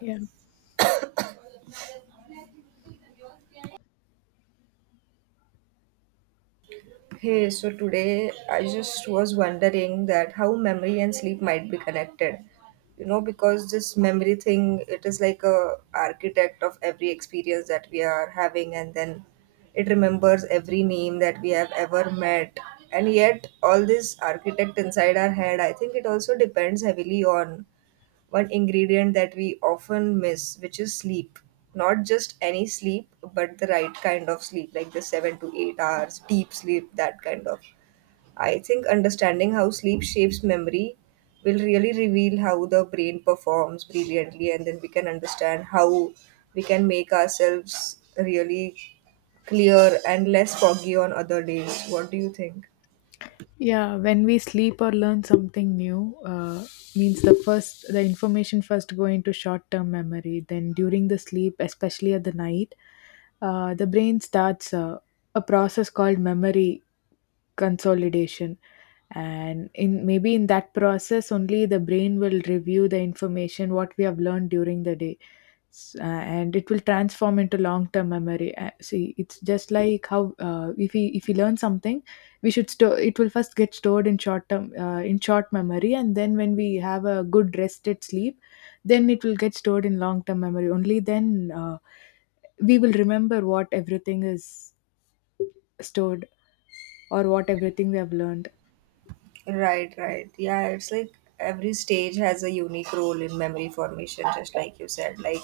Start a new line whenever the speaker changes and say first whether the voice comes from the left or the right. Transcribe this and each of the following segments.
left: Yeah,
right: Hey, so today I just was wondering that how memory and sleep might be connected. You know, because this memory thing, it is like a architect of every experience that we are having, and then it remembers every name that we have ever met. And yet, all this architect inside our head, I think it also depends heavily on one ingredient that we often miss, which is sleep. Not just any sleep, but the right kind of sleep, like the 7 to 8 hours, deep sleep, that kind of. I think understanding how sleep shapes memory will really reveal how the brain performs brilliantly, and then we can understand how we can make ourselves really clear and less foggy on other days. What do you think?
left: yeah. When we sleep or learn something new, means the information first go into short term memory. Then during the sleep, especially at the night, the brain starts a process called memory consolidation, and in maybe in that process only the brain will review the information what we have learned during the day. And it will transform into long-term memory. See, it's just like how if we learn something we should store it will first get stored in short term in short memory, and then when we have a good rested sleep then it will get stored in long term memory only then, we will remember what everything is stored or what everything we have learned.
right: Right, right. Yeah, it's like every stage has a unique role in memory formation, just like you said. Like,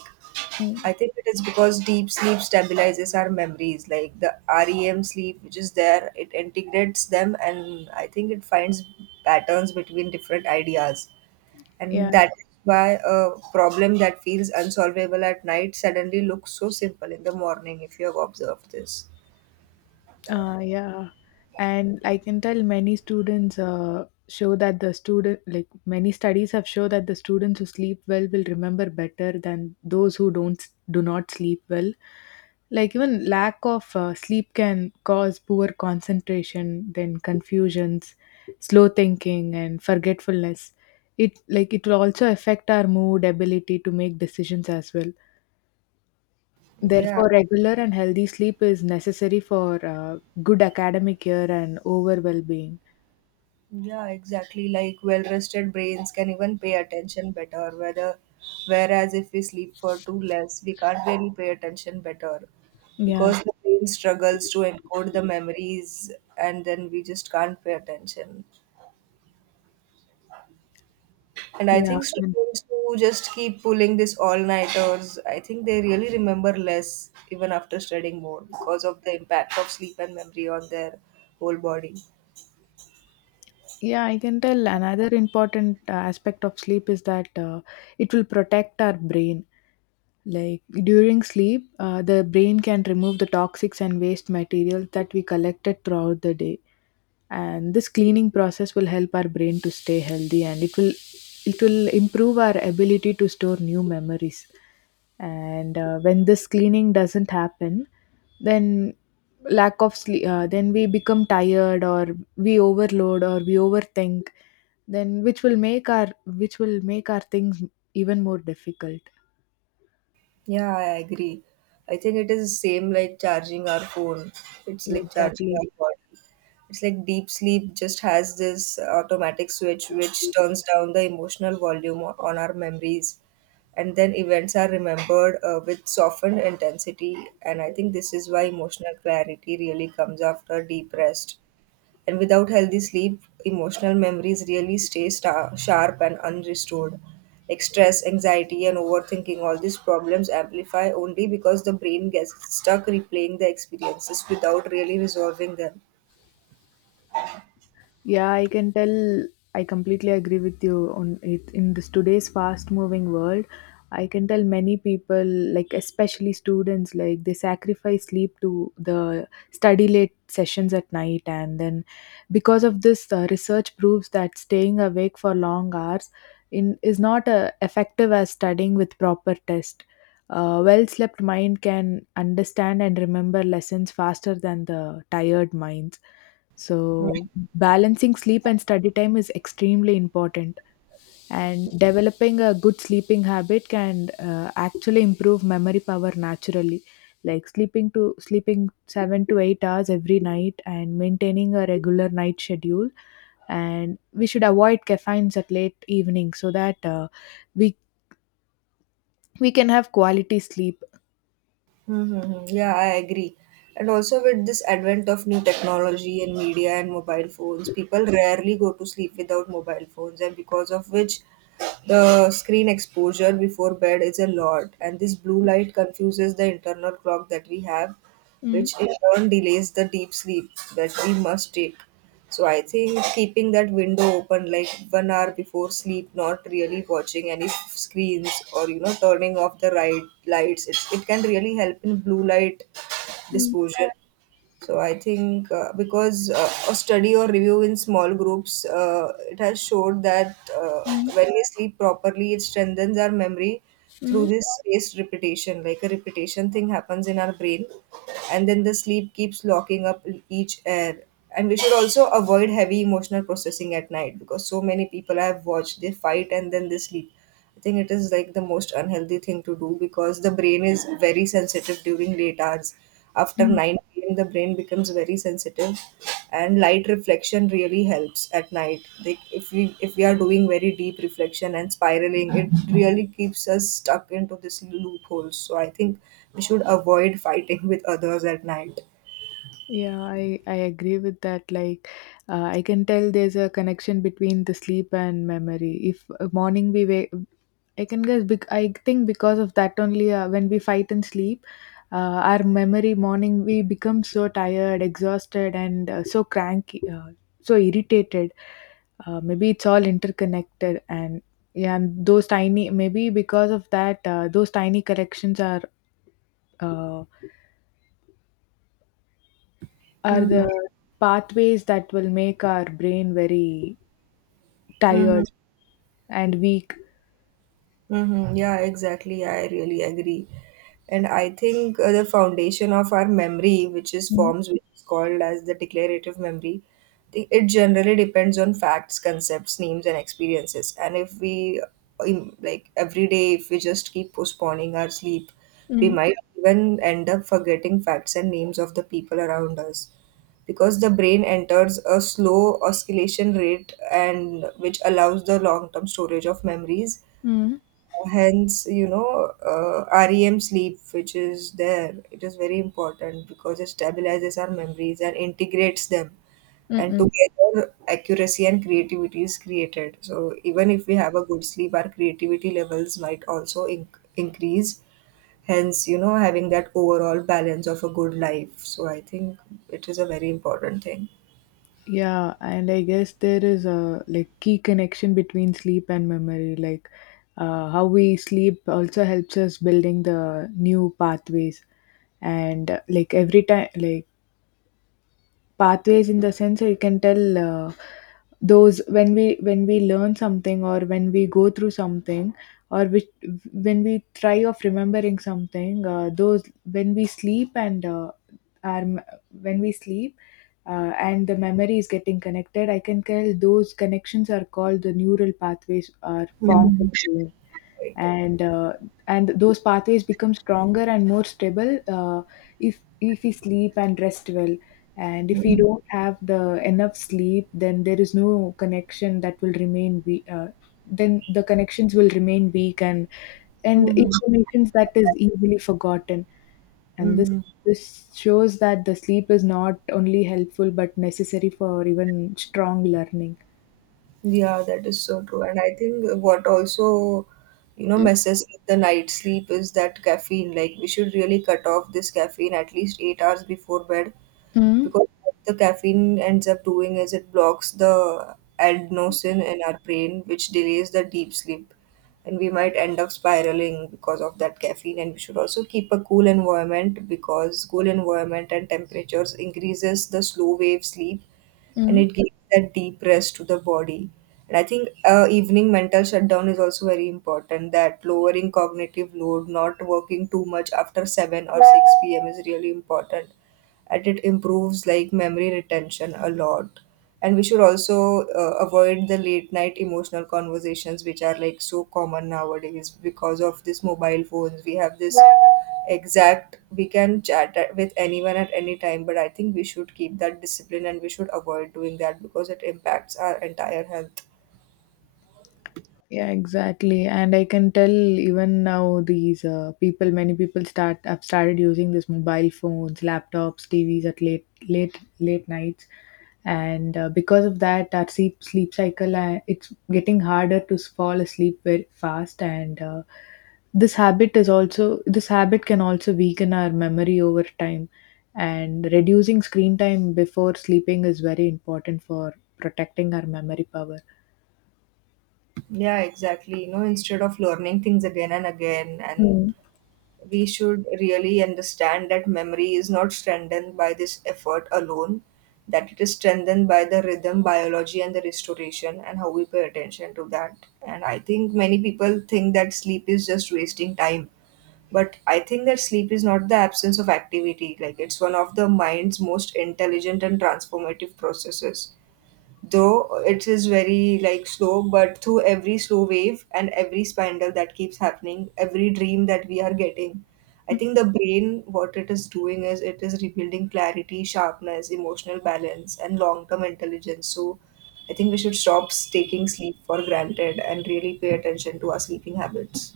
left: Mm.
right: I think it is because deep sleep stabilizes our memories. Like, the REM sleep, which is there, it integrates them, and I think it finds patterns between different ideas. And
left: Yeah.
right: that is why a problem that feels unsolvable at night suddenly looks so simple in the morning, if you have observed this.
left: Yeah, and I can tell many students show that the student like many studies have shown that the students who sleep well will remember better than those who don't do not sleep well. Like even lack of sleep can cause poor concentration, then confusions, slow thinking, and forgetfulness. It like it will also affect our mood, ability to make decisions as well.
right: Yeah.
left: Therefore, regular and healthy sleep is necessary for good academic year and overall well-being.
right: Yeah, exactly. Like well rested brains can even pay attention better. Whether, whereas if we sleep for too less, we can't really pay attention better
left: Yeah,
right: because the brain struggles to encode the memories and then we just can't pay attention. And I
left: yeah,
right: think
left: and-
right: students who just keep pulling this all nighters, I think they really remember less even after studying more because of the impact of sleep and memory on their whole body.
left: yeah. I can tell another important aspect of sleep is that it will protect our brain, like during sleep the brain can remove the toxics and waste materials that we collected throughout the day, and this cleaning process will help our brain to stay healthy, and it will improve our ability to store new memories. And when this cleaning doesn't happen, then lack of sleep, then we become tired, or we overload, or we overthink, then which will make our things even more difficult.
right: Yeah, I agree. I think it is same like charging our phone. It's like charging
left: Exactly.
right: our body. It's like deep sleep just has this automatic switch which turns down the emotional volume on our memories, and then events are remembered with softened intensity. And I think this is why emotional clarity really comes after deep rest. And without healthy sleep, emotional memories really stay sharp and unrestored. Like stress, anxiety, and overthinking, all these problems amplify only because the brain gets stuck replaying the experiences without really resolving them.
left: Yeah, I can tell. I completely agree with you on it. In this today's fast-moving world, I can tell many people, like especially students, like they sacrifice sleep to the study late sessions at night, and then because of this, research proves that staying awake for long hours in is not effective as studying with proper test. A well-slept mind can understand and remember lessons faster than the tired minds, so balancing sleep and study time is extremely important, and developing a good sleeping habit can actually improve memory power naturally. Like sleeping 7 to 8 hours every night and maintaining a regular night schedule, and we should avoid caffeines at late evening so that we we can have quality sleep.
right: Mm-hmm. Yeah, I agree. And also, with this advent of new technology and media and mobile phones, people rarely go to sleep without mobile phones, and because of which the screen exposure before bed is a lot, and this blue light confuses the internal clock that we have,
left: Mm,
right: which in turn delays the deep sleep that we must take. So I think keeping that window open like 1 hour before sleep, not really watching any screens or you know turning off the right lights, it can really help in blue light
left: mm,
right: disposal. So I think because a study or review in small groups, it has showed that
left: mm,
right: when we sleep properly, it strengthens our memory through
left: mm,
right: this spaced repetition. Like a repetition thing happens in our brain, and then the sleep keeps locking up each air. And we should also avoid heavy emotional processing at night because so many people I have watched they fight and then they sleep. I think it is like the most unhealthy thing to do because the brain is very sensitive during late hours. After
left: mm.
right: 9 p.m., the brain becomes very sensitive, and light reflection really helps at night. Like if we are doing very deep reflection and spiraling, it really keeps us stuck into this loophole. So I think we should avoid fighting with others at night.
left: Yeah, I agree with that. Like, I can tell there's a connection between the sleep and memory. If morning we wake, I can guess. I think because of that only, when we fight and sleep, uh, our memory morning we become so tired, exhausted, and so cranky, so irritated. Maybe it's all interconnected, and yeah, and those tiny maybe because of that, those tiny corrections are. Uh, are
right: Mm-hmm.
left: the pathways that will make our brain very tired and weak.
right: Mm-hmm. Yeah, exactly. I really agree. And I think the foundation of our memory, which is
left: Mm,
right: forms, which is called as the declarative memory, it generally depends on facts, concepts, names, and experiences. And if we, like every day, if we just keep postponing our sleep, we
left: mm,
right: might even end up forgetting facts and names of the people around us because the brain enters a slow oscillation rate and which allows the long term storage of memories.
left: mm,
right: Hence, you know, REM sleep, which is there, it is very important because it stabilizes our memories and integrates them, and
left: mm-mm.
right: together accuracy and creativity is created. So even if we have a good sleep, our creativity levels might also increase. Hence, you know, having that overall balance of a good life, so I think it is a very important thing.
left: Yeah, and I guess there is a like key connection between sleep and memory. Like how we sleep also helps us building the new pathways. And like every time, like pathways in the sense that you can tell those when we learn something or when we go through something, or which, when we try of remembering something, those when we sleep and our, m- when we sleep and the memory is getting connected, I can tell those connections are called the neural pathways are formed.
right: Mhm. Right.
left: And and those pathways become stronger and more stable, if we sleep and rest well, and if we
right: Mhm.
left: don't have the enough sleep then there is no connection that will remain we, then the connections will remain weak, and
right: Mhm.
left: information that is easily forgotten. And this
right: Mhm.
left: this shows that the sleep is not only helpful but necessary for even strong learning.
right: Yeah, that is so true. And I think what also, you know, messes with the night sleep is that caffeine. Like, we should really cut off this caffeine at least 8 hours before bed
left: Mm.
right: because what the caffeine ends up doing is it blocks the adenosine in our brain, which delays the deep sleep. And we might end up spiraling because of that caffeine. And we should also keep a cool environment because cool environment and temperatures increases the slow wave sleep, and
left: Mm.
right: it gives that deep rest to the body. And I think evening mental shutdown is also very important. That lowering cognitive load, not working too much after 7 or 6 p.m. is really important, and it improves like memory retention a lot. And we should also avoid the late night emotional conversations which are like so common nowadays because of this mobile phones we have this exact. We can chat with anyone at any time, but I think we should keep that discipline and we should avoid doing that because it impacts our entire health.
left: Yeah, exactly. And I can tell even now these people, many people start have started using this mobile phones, laptops, TVs at late nights, and because of that, our sleep cycle it's getting harder to fall asleep very fast. And this habit can also weaken our memory over time, and reducing screen time before sleeping is very important for protecting our memory power.
right: Yeah, exactly. You know, instead of learning things again and again, and we should really understand that memory is not strengthened by this effort alone, that it is strengthened by the rhythm, biology, and the restoration, and how we pay attention to that. And I think many people think that sleep is just wasting time. But I think that sleep is not the absence of activity. Like it's one of the mind's most intelligent and transformative processes, though it is very like slow. But through every slow wave and every spindle that keeps happening, every dream that we are getting, I think the brain, what it is doing is it is rebuilding clarity, sharpness, emotional balance, and long term intelligence. So I think we should stop taking sleep for granted and really pay attention to our sleeping habits.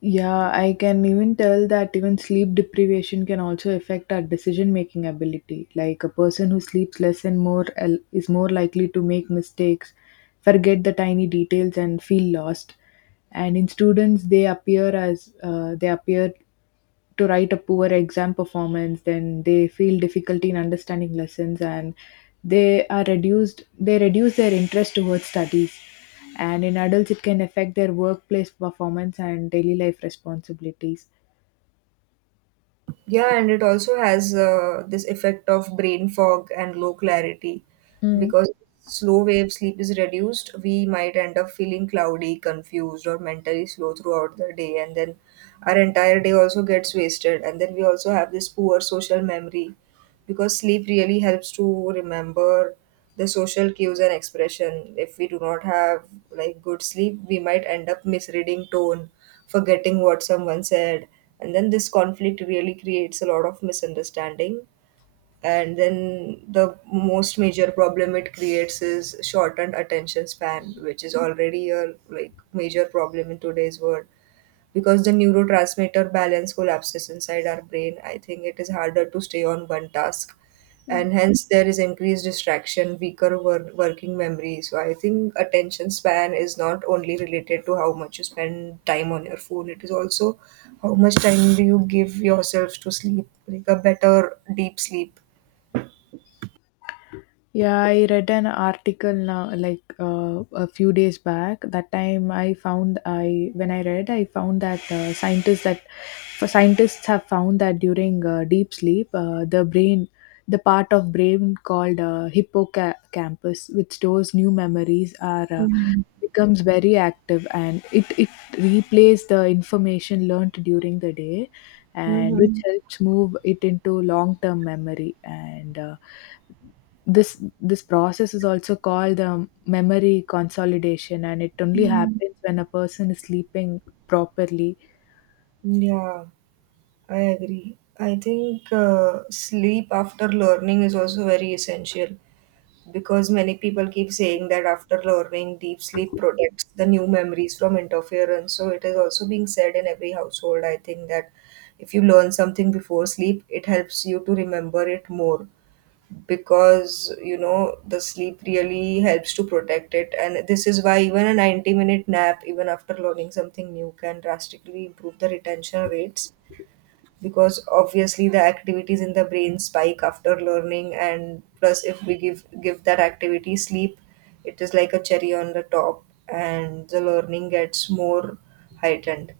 left: Yeah, I can even tell that even sleep deprivation can also affect our decision making ability. Like a person who sleeps less and more is more likely to make mistakes, forget the tiny details, and feel lost. And in students, they appear as they appear to write a poor exam performance, then they feel difficulty in understanding lessons, and they reduce their interest towards studies, and in adults it can affect their workplace performance and daily life responsibilities.
right: Yeah, and it also has this effect of brain fog and low clarity. Because slow wave sleep is reduced, we might end up feeling cloudy, confused, or mentally slow throughout the day. And then our entire day also gets wasted. And then we also have this poor social memory because sleep really helps to remember the social cues and expression. If we do not have like good sleep, we might end up misreading tone, forgetting what someone said, and then this conflict really creates a lot of misunderstanding. And then the most major problem it creates is shortened attention span, which is already a like major problem in today's world, because the neurotransmitter balance collapses inside our brain. I think it is harder to stay on one task, and hence there is increased distraction, weaker working memory. So I think attention span is not only related to how much you spend time on your phone; it is also how much time do you give yourself to sleep, like a better deep sleep.
left: Yeah, I read an article now, like a few days back. That time I found I when I read, I found that scientists have found that during deep sleep, the brain, the part of brain called hippocampus, which stores new memories, are
right: Mhm.
left: becomes very active, and it replays the information learned during the day, and which
right: Mhm.
left: helps move it into long term memory and. This process is also called memory consolidation, and it only
right: Mhm.
left: happens when a person is sleeping properly.
right: Yeah, I agree. I think sleep after learning is also very essential. Because many people keep saying that after learning, deep sleep protects the new memories from interference, so it is also being said in every household. I think that if you learn something before sleep, it helps you to remember it more because you know the sleep really helps to protect it. And this is why even a 90-minute nap even after learning something new can drastically improve the retention rates, because obviously the activities in the brain spike after learning, and plus if we give that activity sleep, it is like a cherry on the top and the learning gets more heightened.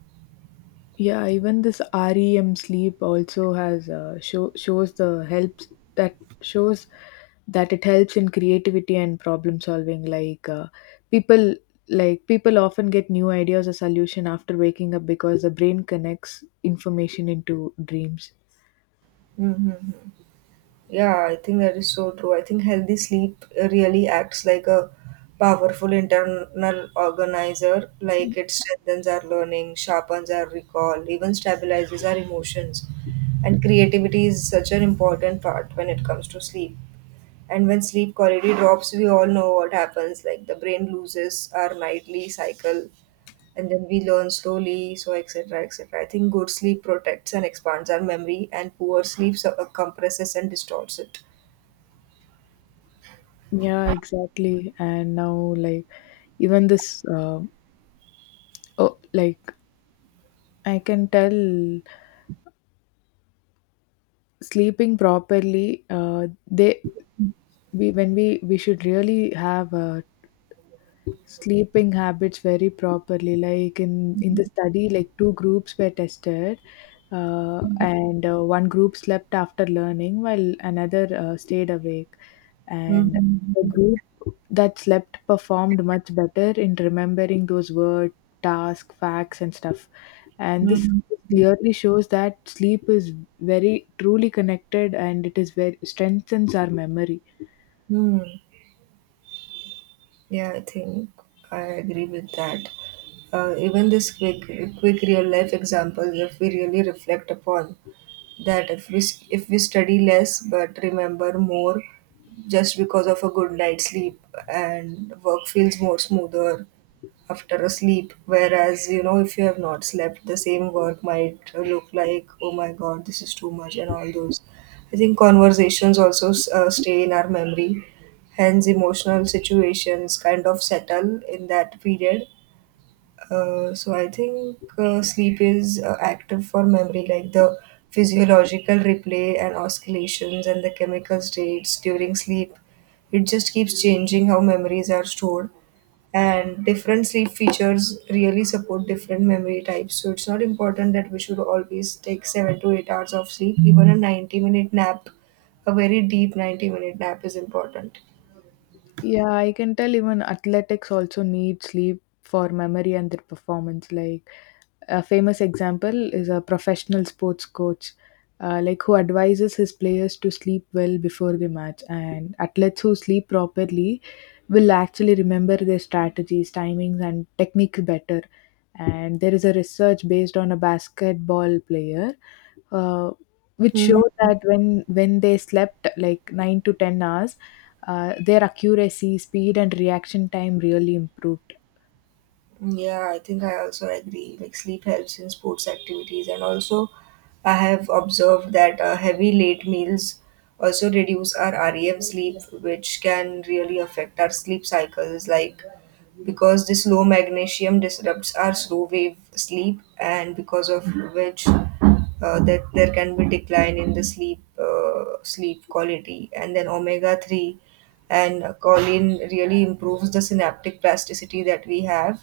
left: Yeah, even this REM sleep also has shows that it helps in creativity and problem solving, like people people often get new ideas or solution after waking up because the brain connects information into dreams.
right: Mm-hmm. Yeah, I think that is so true. I think healthy sleep really acts like a powerful internal organizer. Like it strengthens our learning, sharpens our recall, even stabilizes our emotions, and creativity is such an important part when it comes to sleep. And when sleep quality drops, we all know what happens. Like the brain loses our nightly cycle, and then we learn slowly, so etc, etc. I think good sleep protects and expands our memory, and poor sleep compresses and distorts it.
left: Yeah, exactly, and now like even this Oh, like I can tell sleeping properly, they we when we should really have sleeping habits very properly, like in the study, like two groups were tested, and one group slept after learning while another stayed awake, and the
right: Mm-hmm.
left: group that slept performed much better in remembering those word, task, facts and stuff. And this
right: Hmm.
left: clearly shows that sleep is very truly connected and it is very strengthens our memory.
right: Hmm. Yeah, I think I agree with that. Even this quick real life example, if we really reflect upon that, if we if we study less but remember more just because of a good night's sleep, and work feels more smoother after a sleep. Whereas if you have not slept, the same work might look like, oh my god, this is too much and all those. I think conversations also stay in our memory, hence emotional situations kind of settle in that period. So I think sleep is active for memory, like the physiological replay and oscillations and the chemical states during sleep. It just keeps changing how memories are stored, and different sleep features really support different memory types. So it's not important that we should always take 7 to 8 hours of sleep. Even a 90 minute nap, a very deep 90 minute nap, is important.
left: Yeah, I can tell even athletics also need sleep for memory and their performance. Like a famous example is a professional sports coach, like who advises his players to sleep well before the match. And athletes who sleep properly will actually remember their strategies, timings, and technique better. And there is a research based on a basketball player, uh, which showed that when they slept like 9 to 10 hours, their accuracy, speed, and reaction time really improved.
right: Yeah, I think I also agree. Like sleep helps in sports activities, and also I have observed that heavy late meals also reduce our REM sleep, which can really affect our sleep cycles. Like because this low magnesium disrupts our slow wave sleep, and because of which that there can be decline in the sleep quality. And then omega 3 and choline really improves the synaptic plasticity that we have,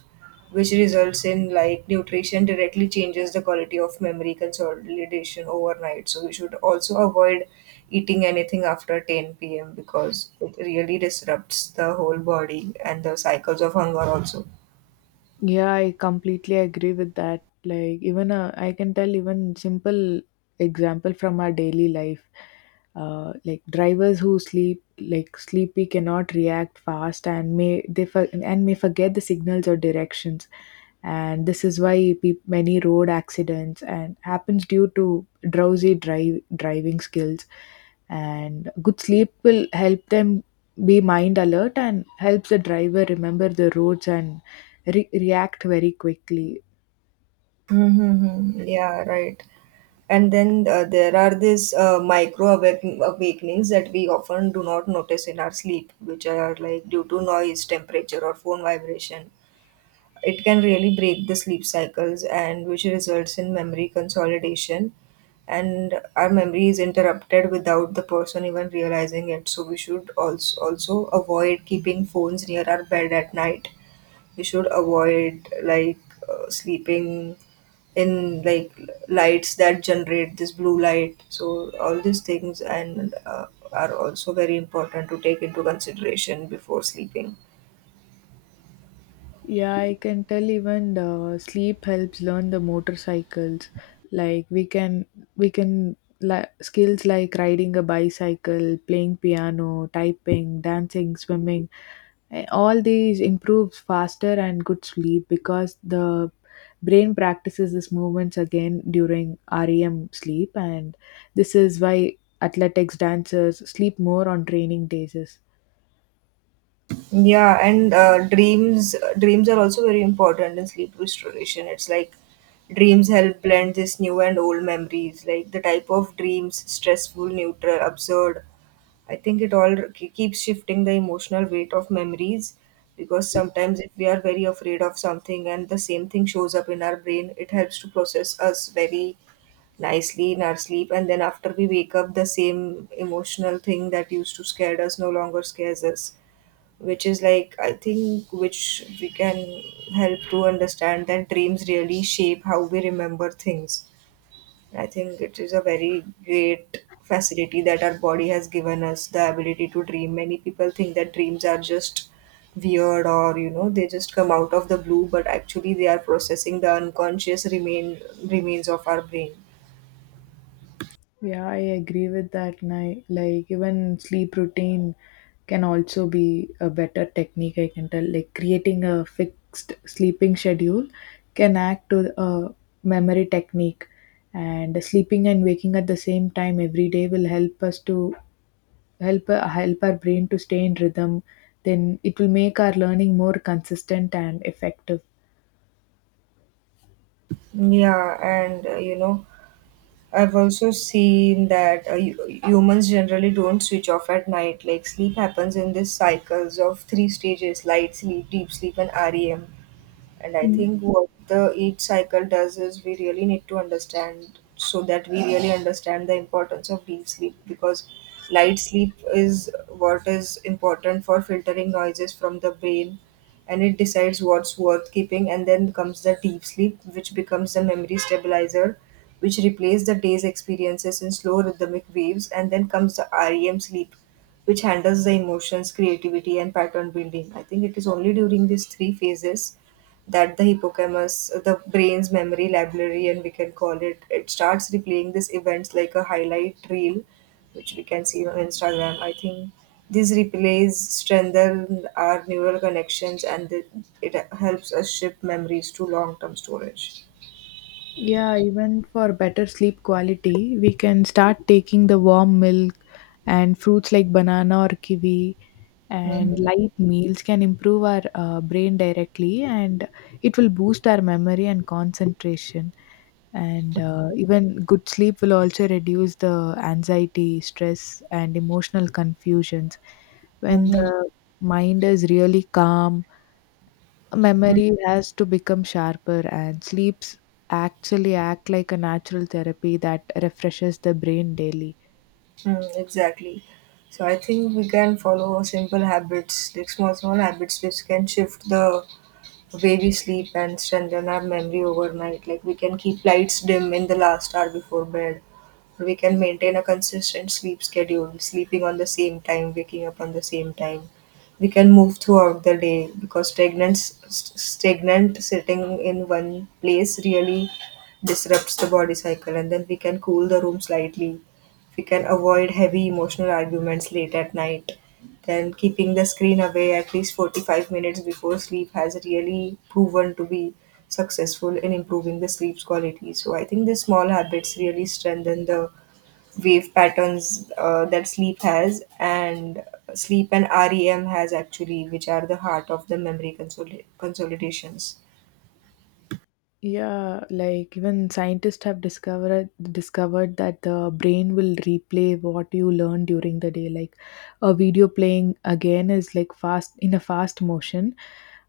right: which results in, like, nutrition directly changes the quality of memory consolidation overnight. So we should also avoid eating anything after 10 p.m. because it really disrupts the whole body and the cycles of hunger also.
left: Yeah, I completely agree with that. Like, even I can tell even simple example from our daily life. Like drivers who sleep like sleepy cannot react fast and may forget the signals or directions, and this is why peop many road accidents and happens due to drowsy drive driving skills, and good sleep will help them be mind alert and helps the driver remember the roads and react very quickly.
right: Mm-hmm. Yeah, right. And then there are these awakenings that we often do not notice in our sleep, which are like due to noise, temperature, or phone vibration. It can really break the sleep cycles, and which results in memory consolidation, and our memory is interrupted without the person even realizing it. So we should also avoid keeping phones near our bed at night. We should avoid like sleeping in like lights that generate this blue light. So all these things and are also very important to take into consideration before sleeping.
left: Yeah, I can tell even the sleep helps learn the motorcycles. Like we can skills like riding a bicycle, playing piano, typing, dancing, swimming. All these improves faster and good sleep because the brain practices these movements again during REM sleep, and this is why athletics dancers sleep more on training days.
right: Yeah, and dreams are also very important in sleep restoration. It's like dreams help blend this new and old memories, like the type of dreams: stressful, neutral, absurd. I think it all keeps shifting the emotional weight of memories, because sometimes if we are very afraid of something and the same thing shows up in our brain, it helps to process us very nicely in our sleep. And then after we wake up, the same emotional thing that used to scare us no longer scares us, which is like, I think, which we can help to understand that dreams really shape how we remember things. I think it is a very great facility that our body has given us, the ability to dream. Many people think that dreams are just weird, or they just come out of the blue, but actually they are processing the unconscious remains of our brain.
left: Yeah, I agree with that. And I Like even sleep routine can also be a better technique. I can tell. Like creating a fixed sleeping schedule can act to a memory technique, and sleeping and waking at the same time every day will help us to help our brain to stay in rhythm. Then it will make our learning more consistent and effective.
right: Yeah, and I've also seen that humans generally don't switch off at night. Like sleep happens in these cycles of 3 stages: light sleep, deep sleep, and REM. And I think what the each cycle does is we really need to understand so that we really understand the importance of deep sleep. Because light sleep is what is important for filtering noises from the brain, and it decides what's worth keeping. And then comes the deep sleep, which becomes the memory stabilizer, which replaces the day's experiences in slow rhythmic waves. And then comes the REM sleep, which handles the emotions, creativity, and pattern building. I think it is only during these 3 phases that the hippocampus, the brain's memory library, and we can call it, it starts replaying these events like a highlight reel, which we can see on Instagram. I think these replays strengthen our neural connections, and it helps us shift memories to long term storage.
left: Yeah, even for better sleep quality, we can start taking the warm milk and fruits like banana or kiwi,
right: Hmm.
left: and light meals can improve our brain directly, and it will boost our memory and concentration. And even good sleep will also reduce the anxiety, stress, and emotional confusions. When
right: Hmm.
left: the mind is really calm,
right: Hmm.
left: memory has to become sharper, and sleeps actually act like a natural therapy that refreshes the brain daily.
right: Exactly. So I think we can follow simple habits, like small, small habits, which can shift the way we sleep and strengthen our memory overnight. Like we can keep lights dim in the last hour before bed. We can maintain a consistent sleep schedule, sleeping on the same time, waking up on the same time. We can move throughout the day because stagnant sitting in one place really disrupts the body cycle. And then we can cool the room slightly. If we can avoid heavy emotional arguments late at night, then keeping the screen away at least 45 minutes before sleep has really proven to be successful in improving the sleep's quality. So I think these small habits really strengthen the wave patterns that sleep has, and sleep and REM has actually, which are the heart of the memory consolidations.
left: Yeah, like even scientists have discovered that the brain will replay what you learn during the day. Like a video playing again is like fast in a fast motion.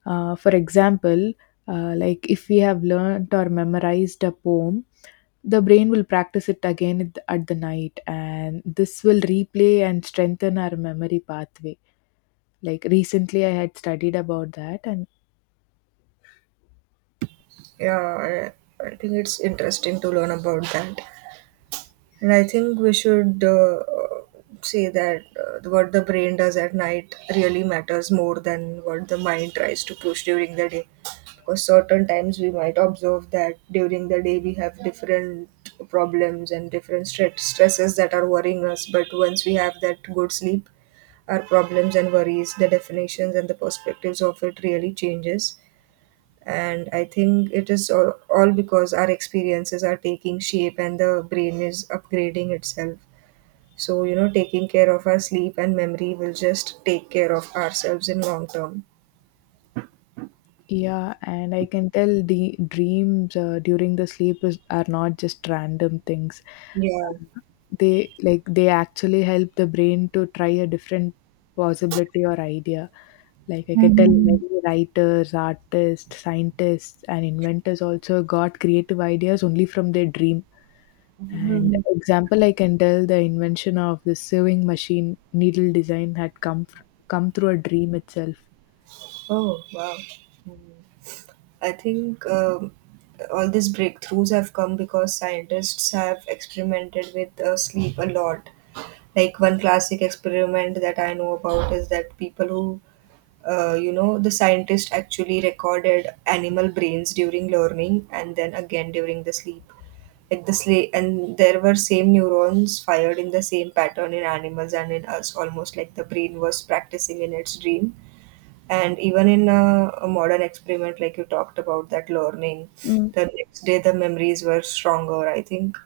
left: For example, like if we have learned or memorized a poem, the brain will practice it again at the night, and this will replay and strengthen our memory pathway. Like recently, I had studied about that, and
right: Yeah, I think it's interesting to learn about that. And I think we should say that what the brain does at night really matters more than what the mind tries to push during the day. Because certain times we might observe that during the day we have different problems and different stresses that are worrying us, but once we have that good sleep, our problems and worries, the definitions and the perspectives of it, really changes. And I think it is all because our experiences are taking shape and the brain is upgrading itself. So taking care of our sleep and memory will just take care of ourselves in long term.
left: yeah, and I can tell the dreams during the sleep is, are not just random things.
right: Yeah.
left: Uh, They they actually help the brain to try a different possibility or idea. Like I can tell
right: Mhm.
left: many writers, artists, scientists, and inventors also got creative ideas only from their dream. And
right: Hmm.
left: example, I can tell the invention of the sewing machine needle design had come through a dream itself.
right: Oh, wow. I think all these breakthroughs have come because scientists have experimented with sleep a lot. Like, one classic experiment that I know about is that people who the scientist actually recorded animal brains during learning and then again during the sleep. Like the and there were same neurons fired in the same pattern in animals and in us, almost like the brain was practicing in its dream. And even in a modern experiment like you talked about, that learning the next day, the memories were stronger. I think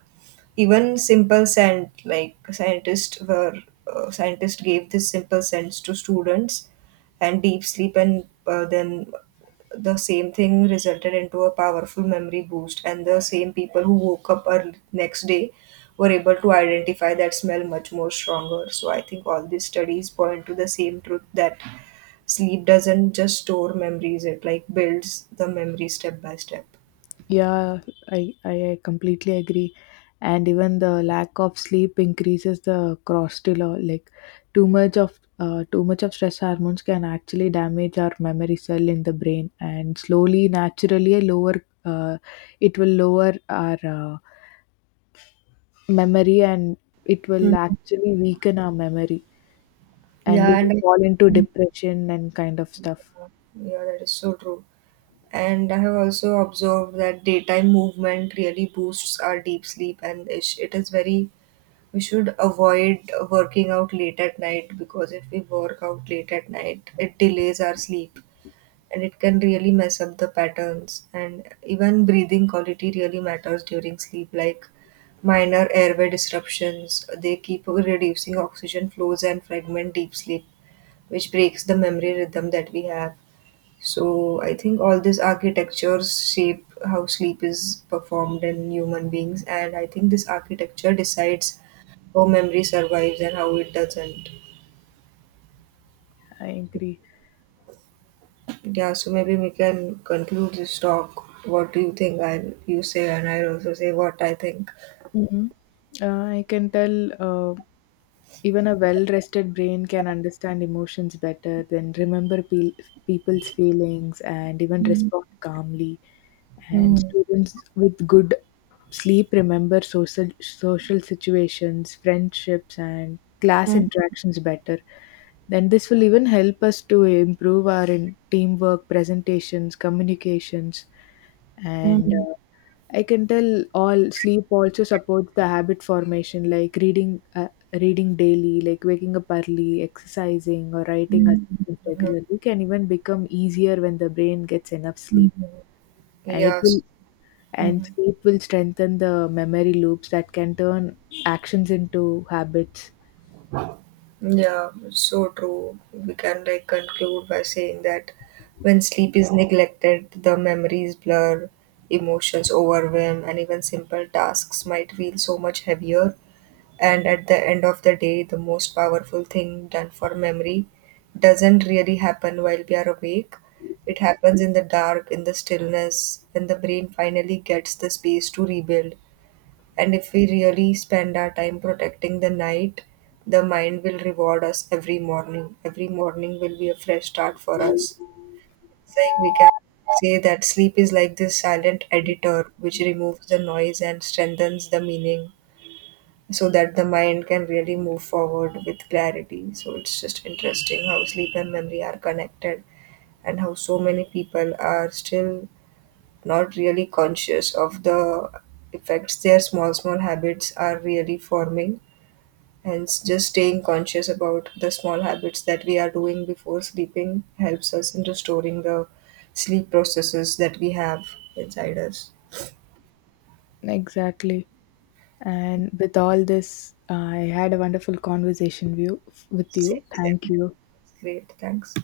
right: even simple scent, like scientists gave this simple sense to students and deep sleep, and then the same thing resulted into a powerful memory boost. And the same people who woke up early next day were able to identify that smell much more stronger. So I think all these studies point to the same truth, that sleep doesn't just store memories, it like builds the memory step by step.
left: Yeah, I completely agree. And even the lack of sleep increases the cortisol. Like too much of stress hormones can actually damage our memory cell in the brain, and slowly, naturally, lower uh, it will lower our memory, and it will actually weaken our memory, and we
right: Yeah,
left: will
right: and
left: fall into depression and kind of stuff.
right: yeah that is so true. And I have also observed that daytime movement really boosts our deep sleep, and it is very, we should avoid working out late at night, because if we work out late at night, it delays our sleep and it can really mess up the patterns. And even breathing quality really matters during sleep, like minor airway disruptions. They keep reducing oxygen flows and fragment deep sleep, which breaks the memory rhythm that we have. So I think all these architectures shape how sleep is performed in human beings, and I think this architecture decides how memory survives and how it doesn't.
left: I agree.
right: Yeah, so maybe we can conclude this talk. What do you think? I you say, and I also say what I think.
left: Mhm. Uh, I can tell even a well rested brain can understand emotions better, then remember people's feelings, and even
right: Yeah.
left: respond calmly. And students with good sleep remember social situations, friendships, and class interactions better. Then this will even help us to improve our teamwork, presentations, communications, and I can tell all sleep also supports the habit formation, like reading, reading daily, like waking up early, exercising, or writing assignments regularly can even become easier when the brain gets enough sleep, and it
right: Yes.
left: will and
right: Mhm.
left: sleep will strengthen the memory loops that can turn actions into habits.
right: Yeah, so true. We can like conclude by saying that when sleep is neglected, the memories blur, emotions overwhelm, and even simple tasks might feel so much heavier. And at the end of the day, the most powerful thing done for memory doesn't really happen while we are awake. It happens in the dark, in the stillness, when the brain finally gets the space to rebuild. And if we really spend our time protecting the night, the mind will reward us every morning. Every morning will be a fresh start for us. It's like we can say that sleep is like this silent editor, which removes the noise and strengthens the meaning so that the mind can really move forward with clarity. So it's just interesting how sleep and memory are connected, and how so many people are still not really conscious of the effects their small small habits are really forming. And just staying conscious about the small habits that we are doing before sleeping helps us in restoring the sleep processes that we have inside us.
left: Exactly, and with all this, I had a wonderful conversation with
right: Same,
left: you, thank
right: same.
left: you.
right: Great, thanks.